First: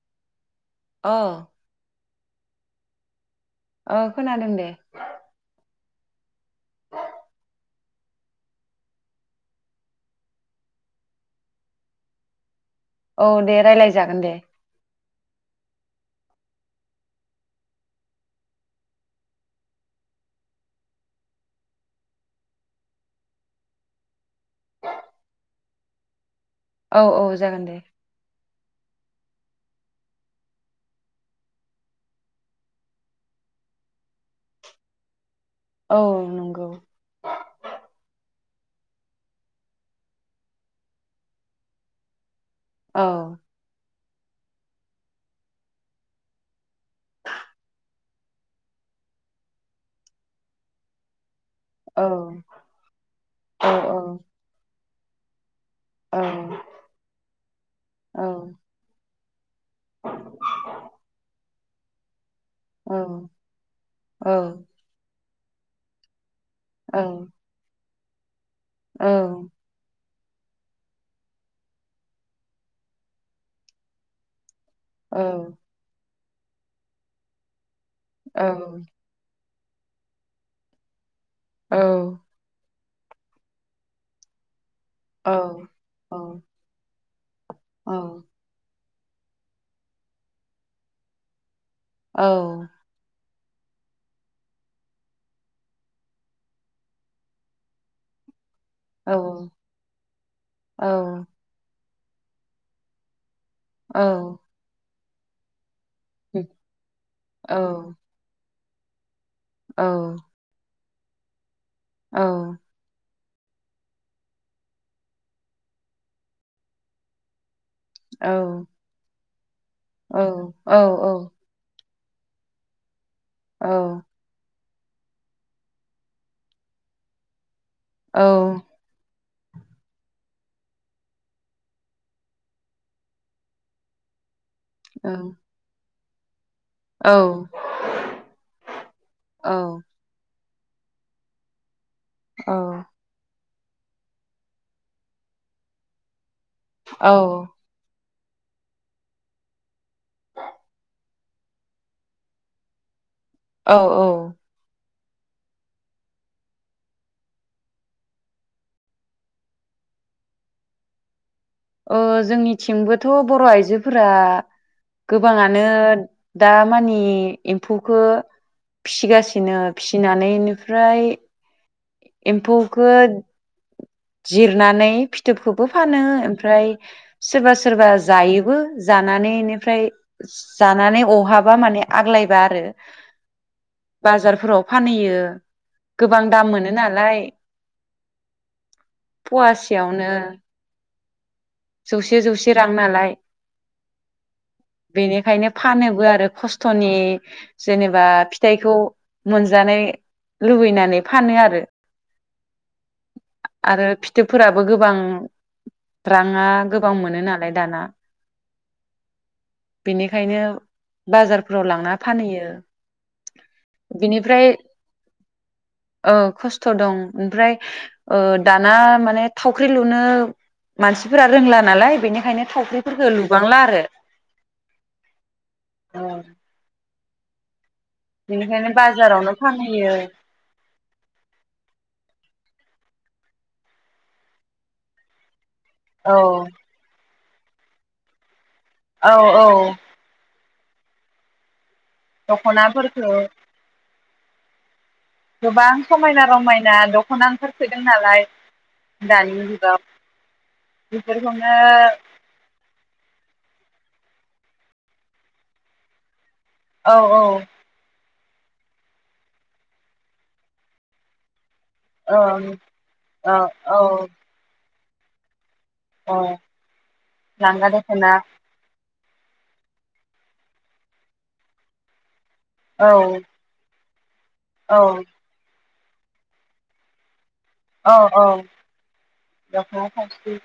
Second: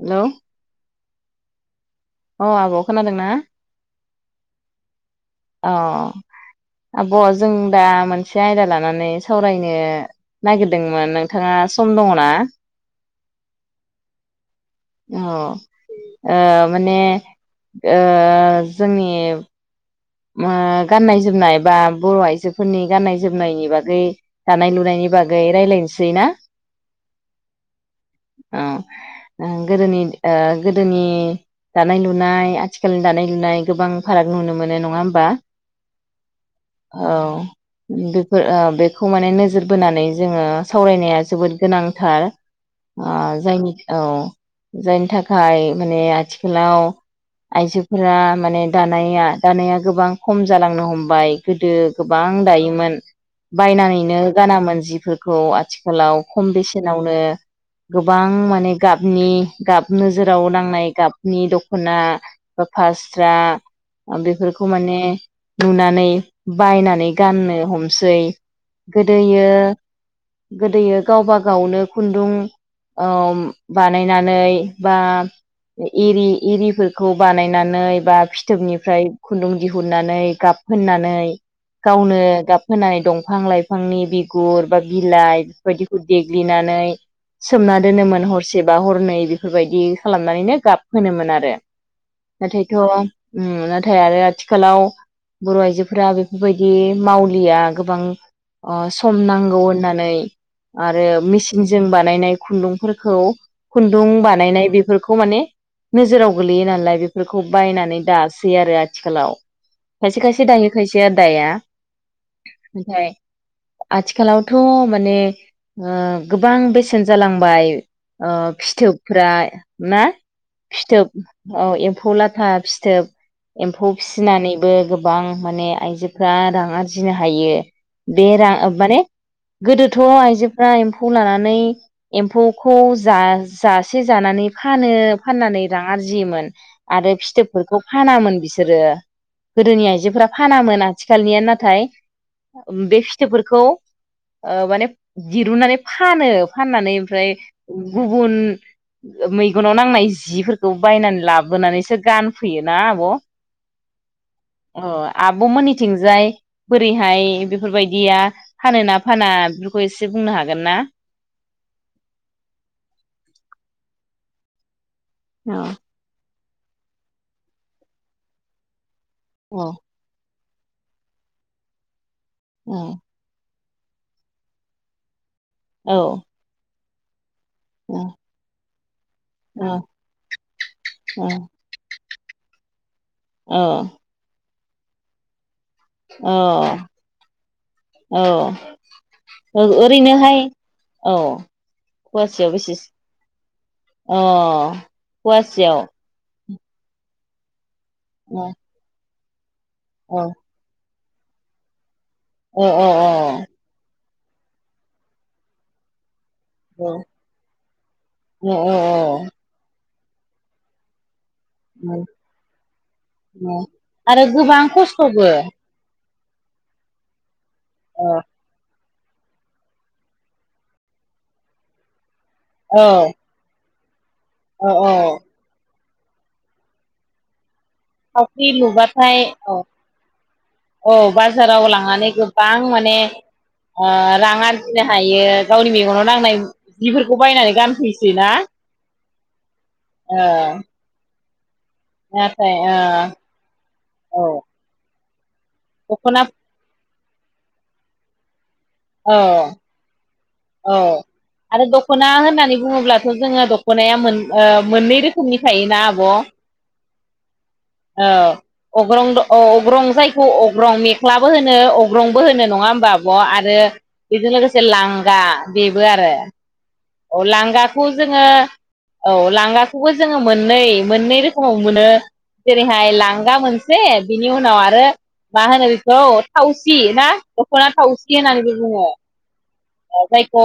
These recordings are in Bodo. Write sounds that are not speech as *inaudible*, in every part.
हेलौ अ अ आब' खोनादोंना? ओ खोनादों दे। अ आब' जों दा मोनसे आयदा लानानै सावरायनो नागिरदोंमोन नोंथाङा सम दङ ना? औ दे रायज्लाय जागोन दे। औ-ओ माने ओ जोंनि उम गाननाय-जोमनाय बा बर' आइजोफोरनि गाननाय-जोमनायनि बागै दानाय-लुनायनि बागै रायज्लायनो सैना। औ-औ जागोन दे। औ ओ गोदोनि ओ गोदोनि दानाय-लुनाय आथिखालनि दानाय-लुनाय गोबां फाराग नुनो मोनो न ङा होमबा। औ नंगौ औ ओ बेखौ माने नोजोर बोनानै जोङो सावरायनाया जोबोद गोनांथार। औ ओ जायनि औ जायनि थाखाय माने आथिखालाव आइजोफोरा माने दानाया दानाया गोबां खम जालांनो हमबाय। गोदो औ गोबां दायोमोन औ बायनानैनो गानामोन जि फोरखौ आथि औ खालाव खम बेसेनावनो औ गोबां माने गाब नि गाब नोजोराव नांनाय गाबनि दख ख'ना बा औ फास्रा औ बेफोरखौ नुनानै औ बायनानै गाननो हमो सै औ गोदोयो गोदोयो गावबा गावनो खुन्दुं ओ बानायनानै बा औ इरि इरिफोरखौ बानायनानै बा फिथोबनिफ्राय खुन्दुं दिहुननानै गाब फोननानै औ औ गावनो गाब होनानै दंफां लाइफांनि बिगुर बा बिलाइ बेफोरबायदिखौ औ देग्लिनानै सोमना दोनोमोन हरसे बा हरनै नै बेफोरबायदि खालामनानैनो गाब फोनोमोन आरो *unintelligible* उम नथाय आरो आथिखालाव बर' आइजोफोरा बेफोरबायदि मावलिया गोबां अ सम नांगौ होननानै आरो मेचिनजों जों बानायनाय खुन्दुंफोरखौ खुन्दुं बानायनाय बे फोरफोरखौ माने नोजोराव गोलैयो नालाय बेफोरखौ बायनानै दासो सै आरो आथिखालाव खायसे खायसे दायो खायसेया आदाया ओमफाय आथिखालावथ' माने ओ गोबां बेसेन जालांबाय। ओ फिथोबफ्रा ना फिथोब औ ए फौ लाथा फिथोब एम्फौ फिसिनानै बो गोबां माने आइजोफ्रा रां आरजिनो हायो बेेरा माने गोदोथ' आइजोफ्रा एम्फौ लानानै एम्फौखौ जा जासे जानानै फानो फाननानै रां आरजियोमोन आरो फिथोबफोरखौ फानामोन। रो गोदोनि आइजोफोरा फानामोन आथिखालनिया नाथाय औ बे फिथोबफोरखौ खौ माने दिरुननानै फानो। फाननानै औ ओमफ्राय गुबुन मैगनाव नांनाय जिफोरखौ बायनानै लाबोनानैसो गानफैयो ना आब'। औ औ। अ आब'मोननिथिंजाय बोरैहाय बेफोरबायदिया फानो ना फाना बेफोरखौ एसे बुंनो हागोन ना? ओ जोंनिथिंबोथ' बर' आइजोफोरा *unintelligible* अ गोबाङानो दा मानि एम्फौखो फिसिगासिनो औ फिसिनानै ओमफ्राय औ एम्फौखौ जिरनानै फि फिथोबखौबो औ फानो ओमफ्राय सोरबा सोरबा जायोबो जानानै औ बेनिफ्राय जानानै औ अहाबा माने आग्लायबा आरो बाजारफोराव फानहैयो गोबां औ दाम मोनो नालाय ओ फवासेयावनो ओरैनोहाय औ जौसे फवासेयाव जौसे रां बेसे नालाय अ बेनिखायनो फवासेयाव फानोबो आरो खस थ'नि जेनेबा अ फिथाइखौ मोनज जानाय अ लुबैनानै फानो आरो अ अ अ फोराबो गोबां रा ना अ गोबां मोनो नालाय दाना। अ बेनिखायनो बाजारफोराव लांना फानहैयो आरो बिनिफ्राय गोबां खस्थ'बो ओ खस्थ' दं ओमफ्राय औ ओ दाना माने थावख्रि लुनो मानसिफोरा रोंला नालाय बेनि खायनो थावख्रिफोरफोरखौ लुबांला आरो अ अ औ थावख्रि बेनिखायनो लुबाथाय बाजारावनो औ फानहैयो औ बाजाराव लांनानै गो बां माने रां ओ आरजिनो हायो। गावनि मेगनाव औ नांनाय जिफोर खौ बायनानै गानफैसै ना औ औ ओ *unintelligible* दख'नाफोरखौ औ गोबां दख'ना समायना रमायना दख दख'ना ओंखारसोदों नालाय औ दानि जुगाव औ बेफोरखौनो आरो दख'ना होननानै बुङोब्लाथ' जों दख'नाया मोन ओ मोननै रोखोमनि थायोना आब' औ औ औ अग्रं अग्रं जायखौ अग्रं मेख्लाबो होनो अग्रंबो होनो नङा औ होमबाब' आरो औ बेजों लोगोसे लां दा बेबो आरो औ अ लांगा लांगाखौ दख'ना जोङो औ लांगाखौबो जोङो मोननै मोननै रोखोमाव मोनो जेरैहाय औ लांगा से बिनि उनाव औ आरो मा होनो औ थावसि ना दख'ना औ थावसि औ होननानैबो बुङो दखना थावसि जायखौ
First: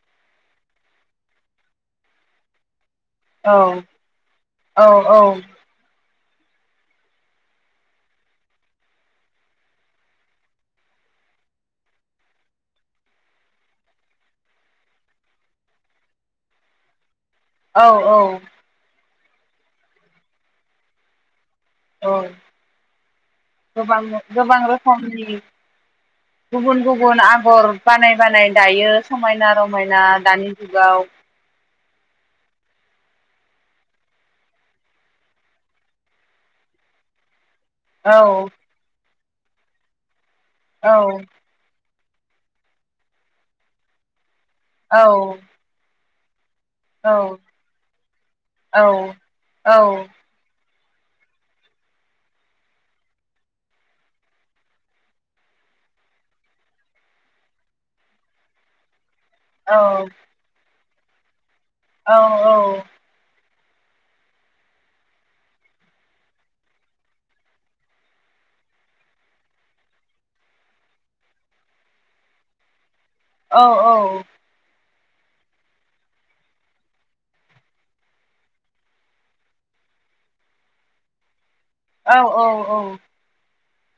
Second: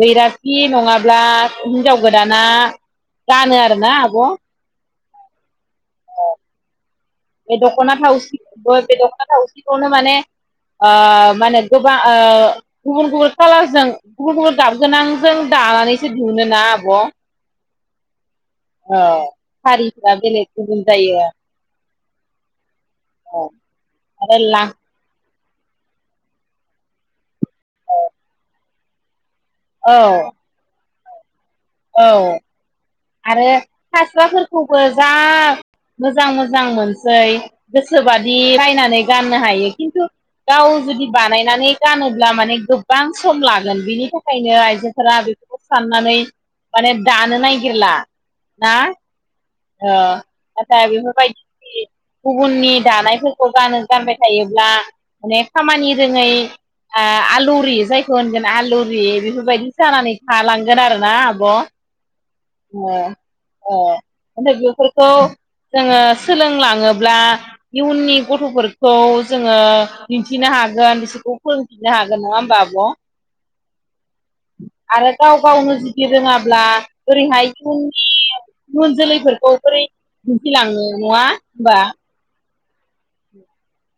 बैराथि नङाब्ला हिनजाव गोदाना औ गानो आरोना आब' औ औ बे दख'ना थावसि बे दख'ना थावसिखौनो माने ओ मानो गोबां गुबुन गुबुन कालारजों गुबुन गुबुन गाबगोनांजों दानानैसो दिहुननो ना आब' औ औ अ हारिफ्रा बेलेग गुबुन जायो आरो औ गोबां आरो गोबां ला रोखोमनि गुबुन गुबुन आगर बानाय बानाय दायो समायना औ रमायना दानि जुगाव औ आरो फास्राफोरखौबो जा मोजां मोजां मोनसै गोसोबादि औ नायनानै गाननो हायो खिन्थु गाव औ जुदि बानायनानै गानोब्ला माने गोबां सम लागोन बेनि था खायनो औ आइजोफोरा बेफोरखौ साननानै माने औ दानो ना गिरला ना औ अ दा बेफोरबायदि गुबुननि दानायफोरखौ गानो गानबाय थायोब्ला माने खामानि रोङै आलौरि जायखौ होनगोन आलौरि बेफोरबायदि जानानै औ थालां गोन आरोना आब' औ औ। अ ओमफ्राय बेफोरखौ जोङो सोलोंलाङोब्ला इयुननि गथ'फोरखौ जोङो दिन्थिनो हागोन बिसोरखौ फोरोंफिननो हागोन नङा होमबा आब'? औ औ। आरो गाव गावनो जुदि रोङाब्ला ओरैहाय *unintelligible* इउन जोलैफोरखौ बोरै दिन्थिलांनो नङा? होमबा औ औ। औ।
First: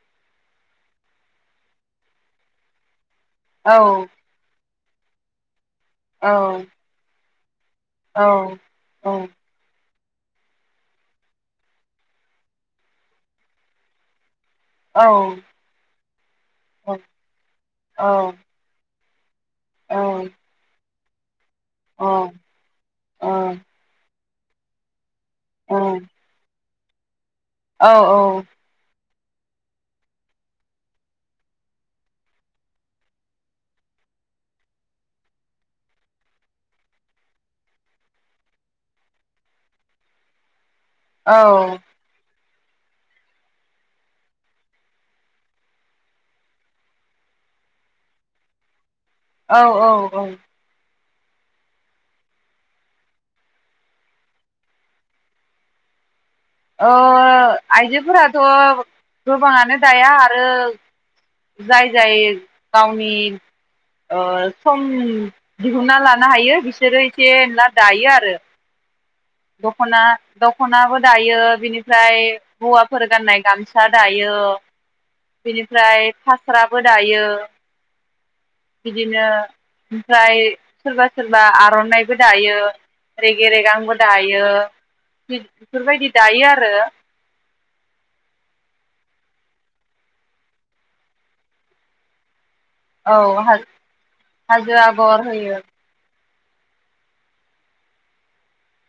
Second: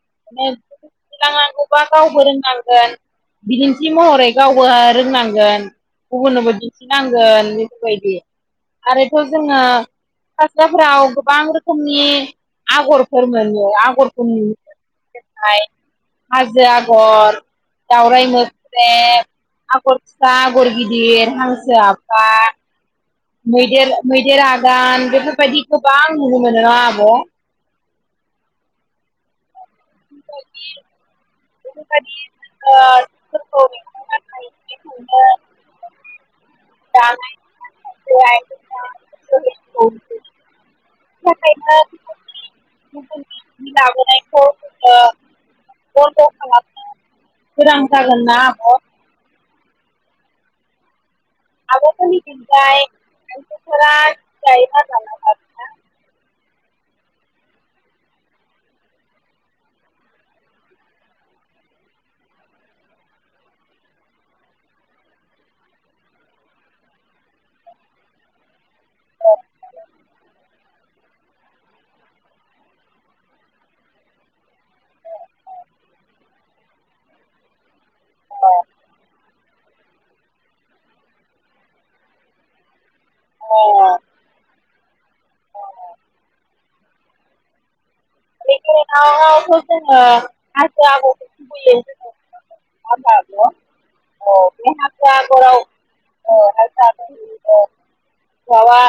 *unintelligible* नांगौबा गावबो रोंनांगोन। बिदिन्थि महरै गाव बो रोंनांगोन। गुबुननोबो दिन्थिनांगोन। बेफोरबायदि आरोथ' जोंङो फास्राफोराव गोबां रोखोमनि आगरफोर मोनो आगरफोरनि औ। हाजो आगर दावराय मोख्रेब आगर फिसा आगर गिद दिर हाज जो आफा मैदेर मै देर आगान बेफोर बायदि गोबां नुनो मोनो आ हो औ औ। *inaudible* *inaudible* *inaudible* गुबुननि जि लाबोनायखौ ओ बन्द' खालामनो गोनां जागोन ना आब' औ औ औ। आबमोननि थिंजाय आयजोफोरा जि दायोना दाला दानिया? ओ आइजोफोराथ' गोबाङानो दाया आरो जाय जाय गावनि ओ सम दिहुनना लानो हायो बिसोरो एसे एला दायो आरो दख'ना दख'नाबो दायो बिनि फ्राय हौवा फोर गाननाय गामसा दायो बेनिफ्राय फास्राबो दायो बिदिनो ओमफ्राय सोरबा सोरबा आर'नाइबो दायो। रेगे रेगांबो दायो बेफोर बायदि दायो आरो। रेगे रेगां आवथ' जोङो हाजो आगर औ *unintelligible* *inaudible* हाजो अ आगर बे होयो हाजो आगराव अ *unintelligible*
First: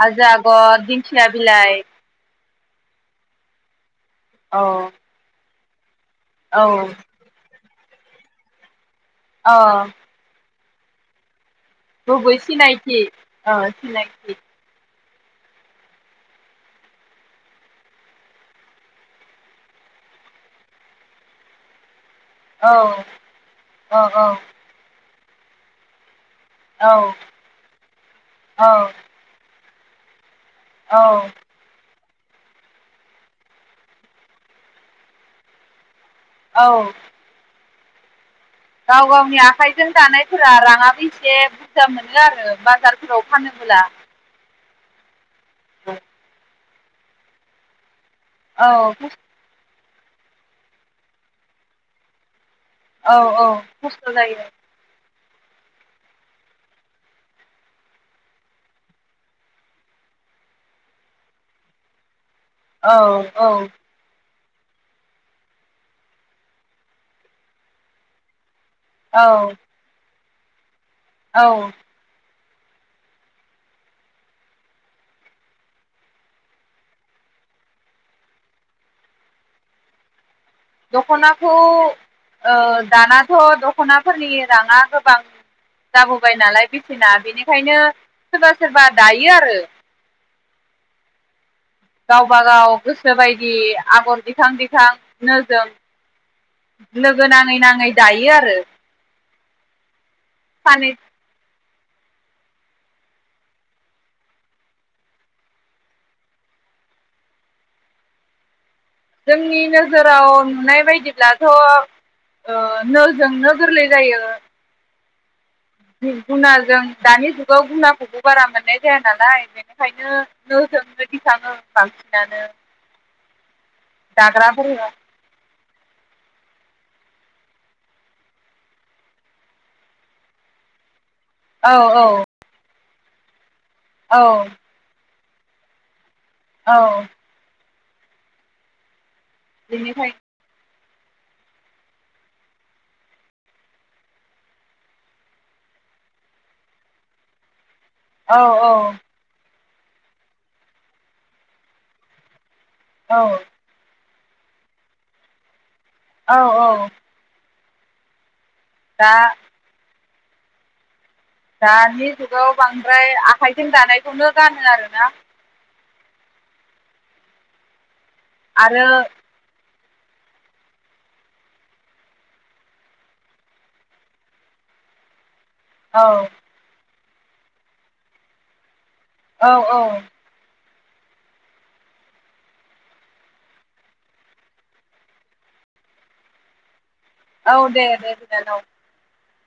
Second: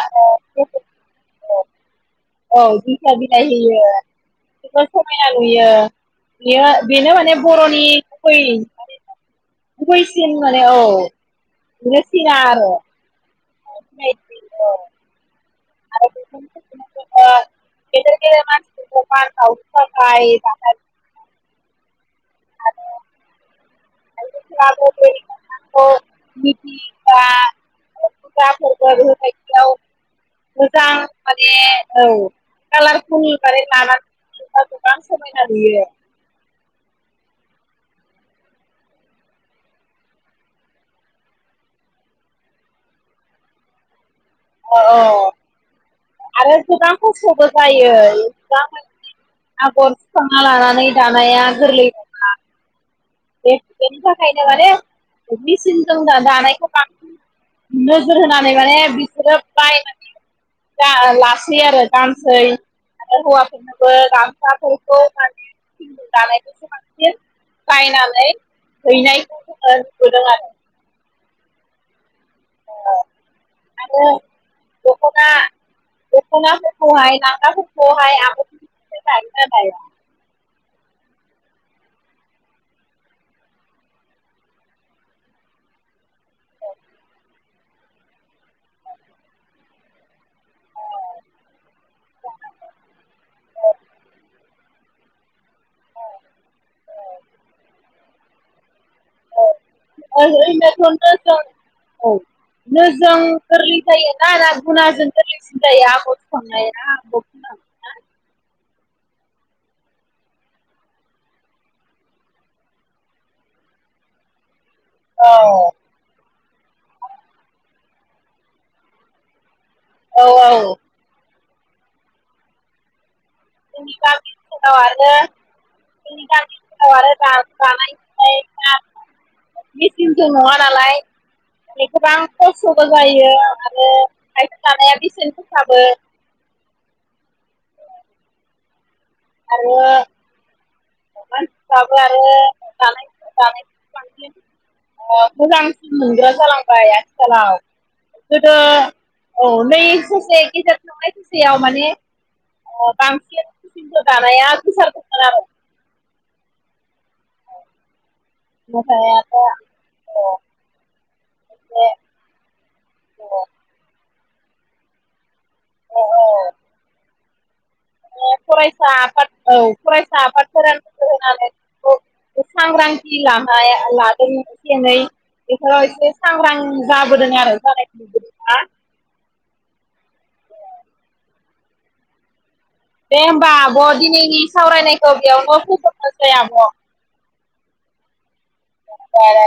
हाजो आगर, दिंखिया बिलाइ औ दिंखिया बिलाइ होयो। औ जोबोर समायना नुयो। यो। बेयो औ बेनो माने बर'नि नि गुबै अ गुबैसिन माने औ। बेनो सिना गुबै आरो सिनायथि। आ सिनायथि। आरो *unintelligible* गेदेर गेदेर मानासि *unintelligible* औ औ औ *unintelligible* अ मिथि औ बा औ *unintelligible* मोजां औ माने औ खालार फुल माने लानानै गोबां समायना नुयो। औ गाव गावनि आखाइजों दानाय फोरा राङाबो एसे बुरजा मोनो आरो बाजार फोराव फानोबोला। अ औ औ आरो गोबां खस्थ'बो जायो। औ। खांना लानानै दानाया गोरलै नङा। औ बे बेनि खस्थ' जायो थाखायनो माने मेचनजों दा दानायखौ बांसिन नोजोर होनानै माने बिसोरो बायनानै ला लासै आरो दाम सै औ आरो हौवा औ फोरनोबो गाम। *unintelligible* *unintelligible* *unintelligible* औ *unintelligible* औ आरो दखना दख'नाफोरखौहाय नांगाफोरखौावहाय आगाग दाया दख'नाखौ दानाथ' दख'नाफोरनि राङा गोबां जाबोबाय नालाय बेसेना बेनिखायनो सोरबा सोरबा दायो आरो गावबा गाव गोसो बायदि आगर दिखां दिखां नो जों लोगो नाङै नाङै दायो आरो *unintelligible* सानै औ नोजों गोरलै जायोना आरो गुनाजों गोरलैसिन जायो आगर सखांनाया आ खा जोंनि नोजोराव नुनाय बायदिब्लाथ' ओ नोजोंनो गोरलै जायो औ गुनाजों दानि जुगाव गुनाखौबो बारा मोननाय जाया नालाय बेनो औ औ बांसिनानो *unintelligible* नि गामिाव दाग्राफोरखौ आरो जानायनि मेचनजों नङा नालाय औ औ एसेबां कस थ' जायो औ फोसाबो औ आरो बेनिखाय मानसिफ्राबो आरो दानाय दानाय बांसिन मोजांसिन मोनग्रा जालांबाय आथिखालाव औ गोदो औ औ बै ससे गेेजेर थांनाय ससेयाव माने अ औ बांसिन दानाया गोसार गोसार आरो औ औ दा बुंखायाबा अह दानि जुगाव बांद्राय आखाइजों दानाय खौनो गानो आरो ना आरो फरायसा आफाद औ फरायसा आफादफोरा नोजोर होनानै सांग्रांथि लानाय लादों एसे एनै बेखौ औ एसे सांग्रां जाबोदों आरो जानाय ना औ औ दे होमबा आब' दिनैनि सावरायनायखौ बेयावनो फोजोबनोसै आब' औ दे दे बिनानाव बारा